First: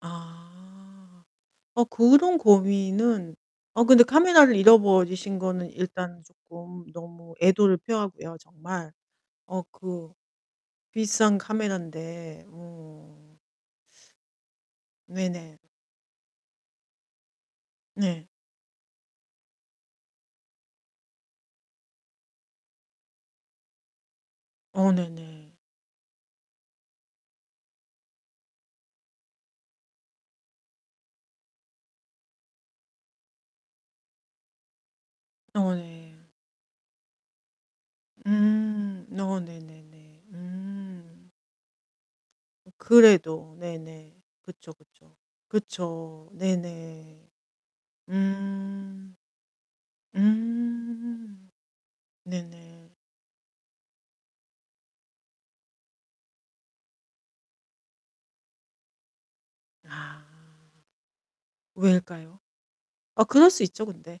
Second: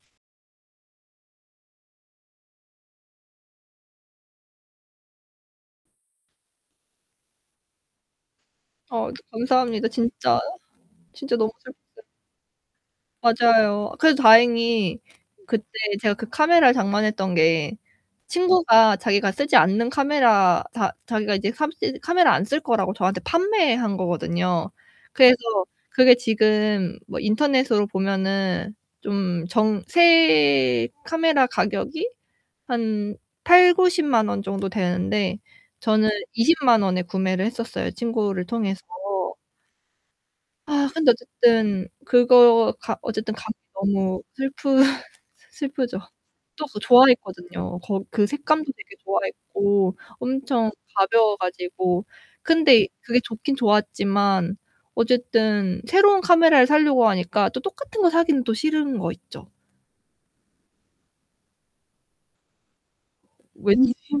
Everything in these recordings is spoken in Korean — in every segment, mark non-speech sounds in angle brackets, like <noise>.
아. 어, 그런 고민은 어, 근데 카메라를 잃어버리신 거는 일단 쪼끔 너무 애도를 표하고요, 정말. 아 어 감사합니다. 그 진짜 진짜 비싼 너무 슬펐어요. 카메란데. 어. 맞아요. 그래도 다행히 네네. 그때 제가 그 카메라를 장만했던 게 네. 친구가 자기가 쓰지 않는 카메라 자 자기가 이제 캄쓰 카메라 안 쓸 거라고 저한테 판매한 거거든요. 어, 그래서 네네. 그게 지금 뭐 인터넷으로 보면은 좀 정 새 카메라 가격이 한 800,000-900,000 원 정도 되는데 어 저는 네. 200,000 원에 구매를 했었어요, 친구를 통해서. 음. 어 네네네. 아, 근데 음. 어쨌든 그거 가 어쨌든 가 그래도. <unintelligible> 네네. 너무 그쵸 슬프 그쵸. <laughs> 스 슬프죠. 그쵸. 또 그거 네네. 좋아했거든요. 그 색감도 되게 음. 좋아했고 엄청 가벼워 음. 가지고. 근데 네네. 그게 좋긴 좋았지만 어쨌든 새로운 카메라를 살려고 하니까 또 똑같은 거 사기는 또 싫은 거 있죠. 아. 왜일까요? 아, 그럴 수 있죠, 왠지 근데.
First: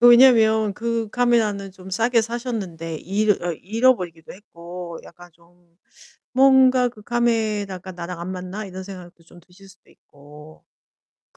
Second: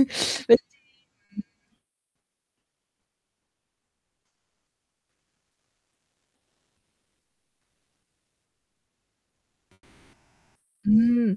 그 <laughs> 왠지 왜냐면 그 그 카메라는 좀 싸게 사셨는데 잃어 어, 잃어버리기도 했고 약간 좀 <sucks teeth> '뭔가 그 카메라가 나랑 안 맞나?' 이런 생각도 좀 드실 수도 있고. 음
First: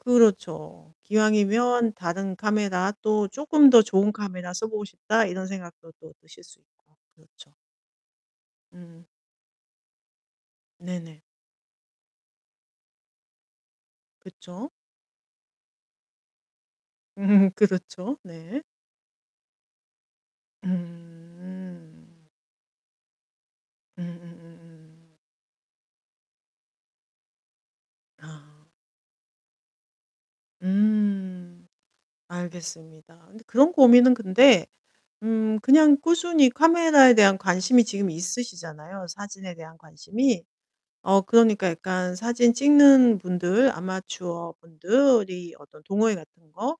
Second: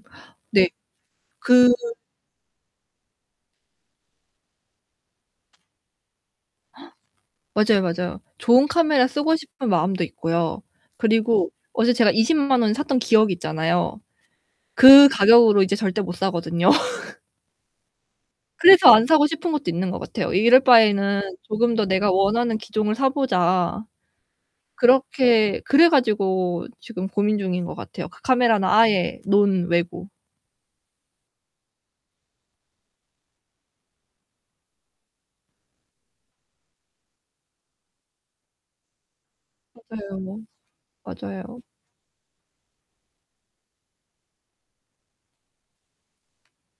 네. 그 기왕이면 다른 카메라 또 '쪼끔 더 좋은 카메라 써보고 싶다.' 이런 생각도 또 드실 수 있고. <gasps> 그렇죠. 맞아요, 맞아요. 좋은 음. 카메라 쓰고 싶은 마음도 있고요. 네네. 그리고 어제 제가 200,000 원에 샀던 기억이 있잖아요. 그쵸. 그 가격으로 이제 절대 못 사거든요. <laughs> 음 그렇죠, 네. 그래서 안 사고 싶은 것도 있는 것 같아요. '이럴 바에는 조금 더 내가 음. 원하는 기종을 사보자.' 음음음음. 그렇게 그래 가지고 지금 고민중인 것 같아요. 그 카메라는 아. 아예 논외고. 음. 알겠습니다. 근데 그런 고민은 근데 음 그냥 꾸준히 카메라에 대한 관심이 지금 있으시잖아요, 사진에 대한 맞아요. 관심이. 어, 맞아요. 그러니까 약간 사진 찍는 분들 아마추어분들이 어떤 동호회 같은 거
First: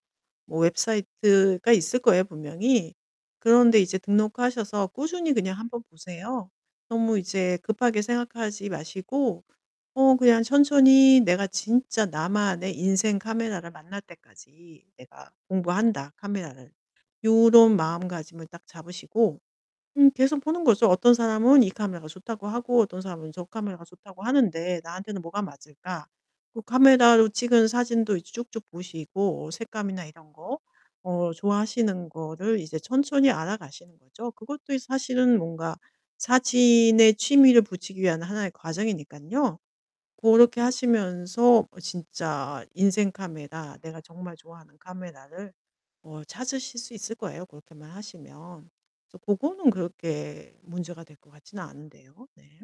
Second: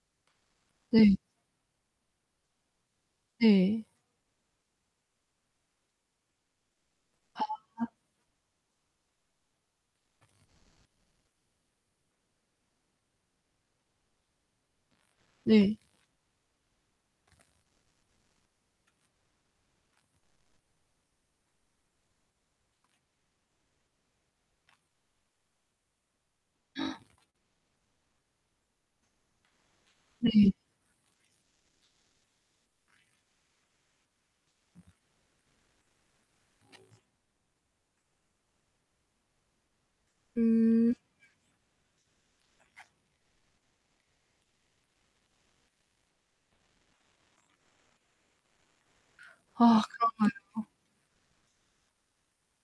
뭐 네. 웹사이트가 있을 거예요, 분명히. 그런 데 네. 이제 등록하셔서 꾸준히 그냥 한번 보세요. 너무 이제 아. 급하게 생각하지 마시고 어 그냥 천천히 '내가 진짜 나만의 인생 카메라를 만날 때까지 내가 네. 공부한다, 카메라를.' 요런 마음가짐을 딱 잡으시고. 음 계속 보는 거죠. '어떤 사람은 이 카메라가 좋다고 하고 어떤 사람은 저 카메라가 좋다고 하는데 나한테는 뭐가 맞을까?' 그 <gasps> 카메라로 찍은 사진도 이제 쭉쭉 보시고 색감이나 이런 네. 거. 어 좋아하시는 거를 이제 천천히 알아가시는 거죠. 그것도 이 사실은 뭔가 사진에 취미를 붙이기 위한 하나의 과정이니깐요. 그렇게 음. 하시면서 어 진짜 인생 카메라. 내가 정말 좋아하는 카메라를 어 찾으실 수 있을 거예요, 그렇게만 하시면. 그래서 그거는 아 그렇게 그런가요. 문제가 될 것 같지는 않은데요. 네.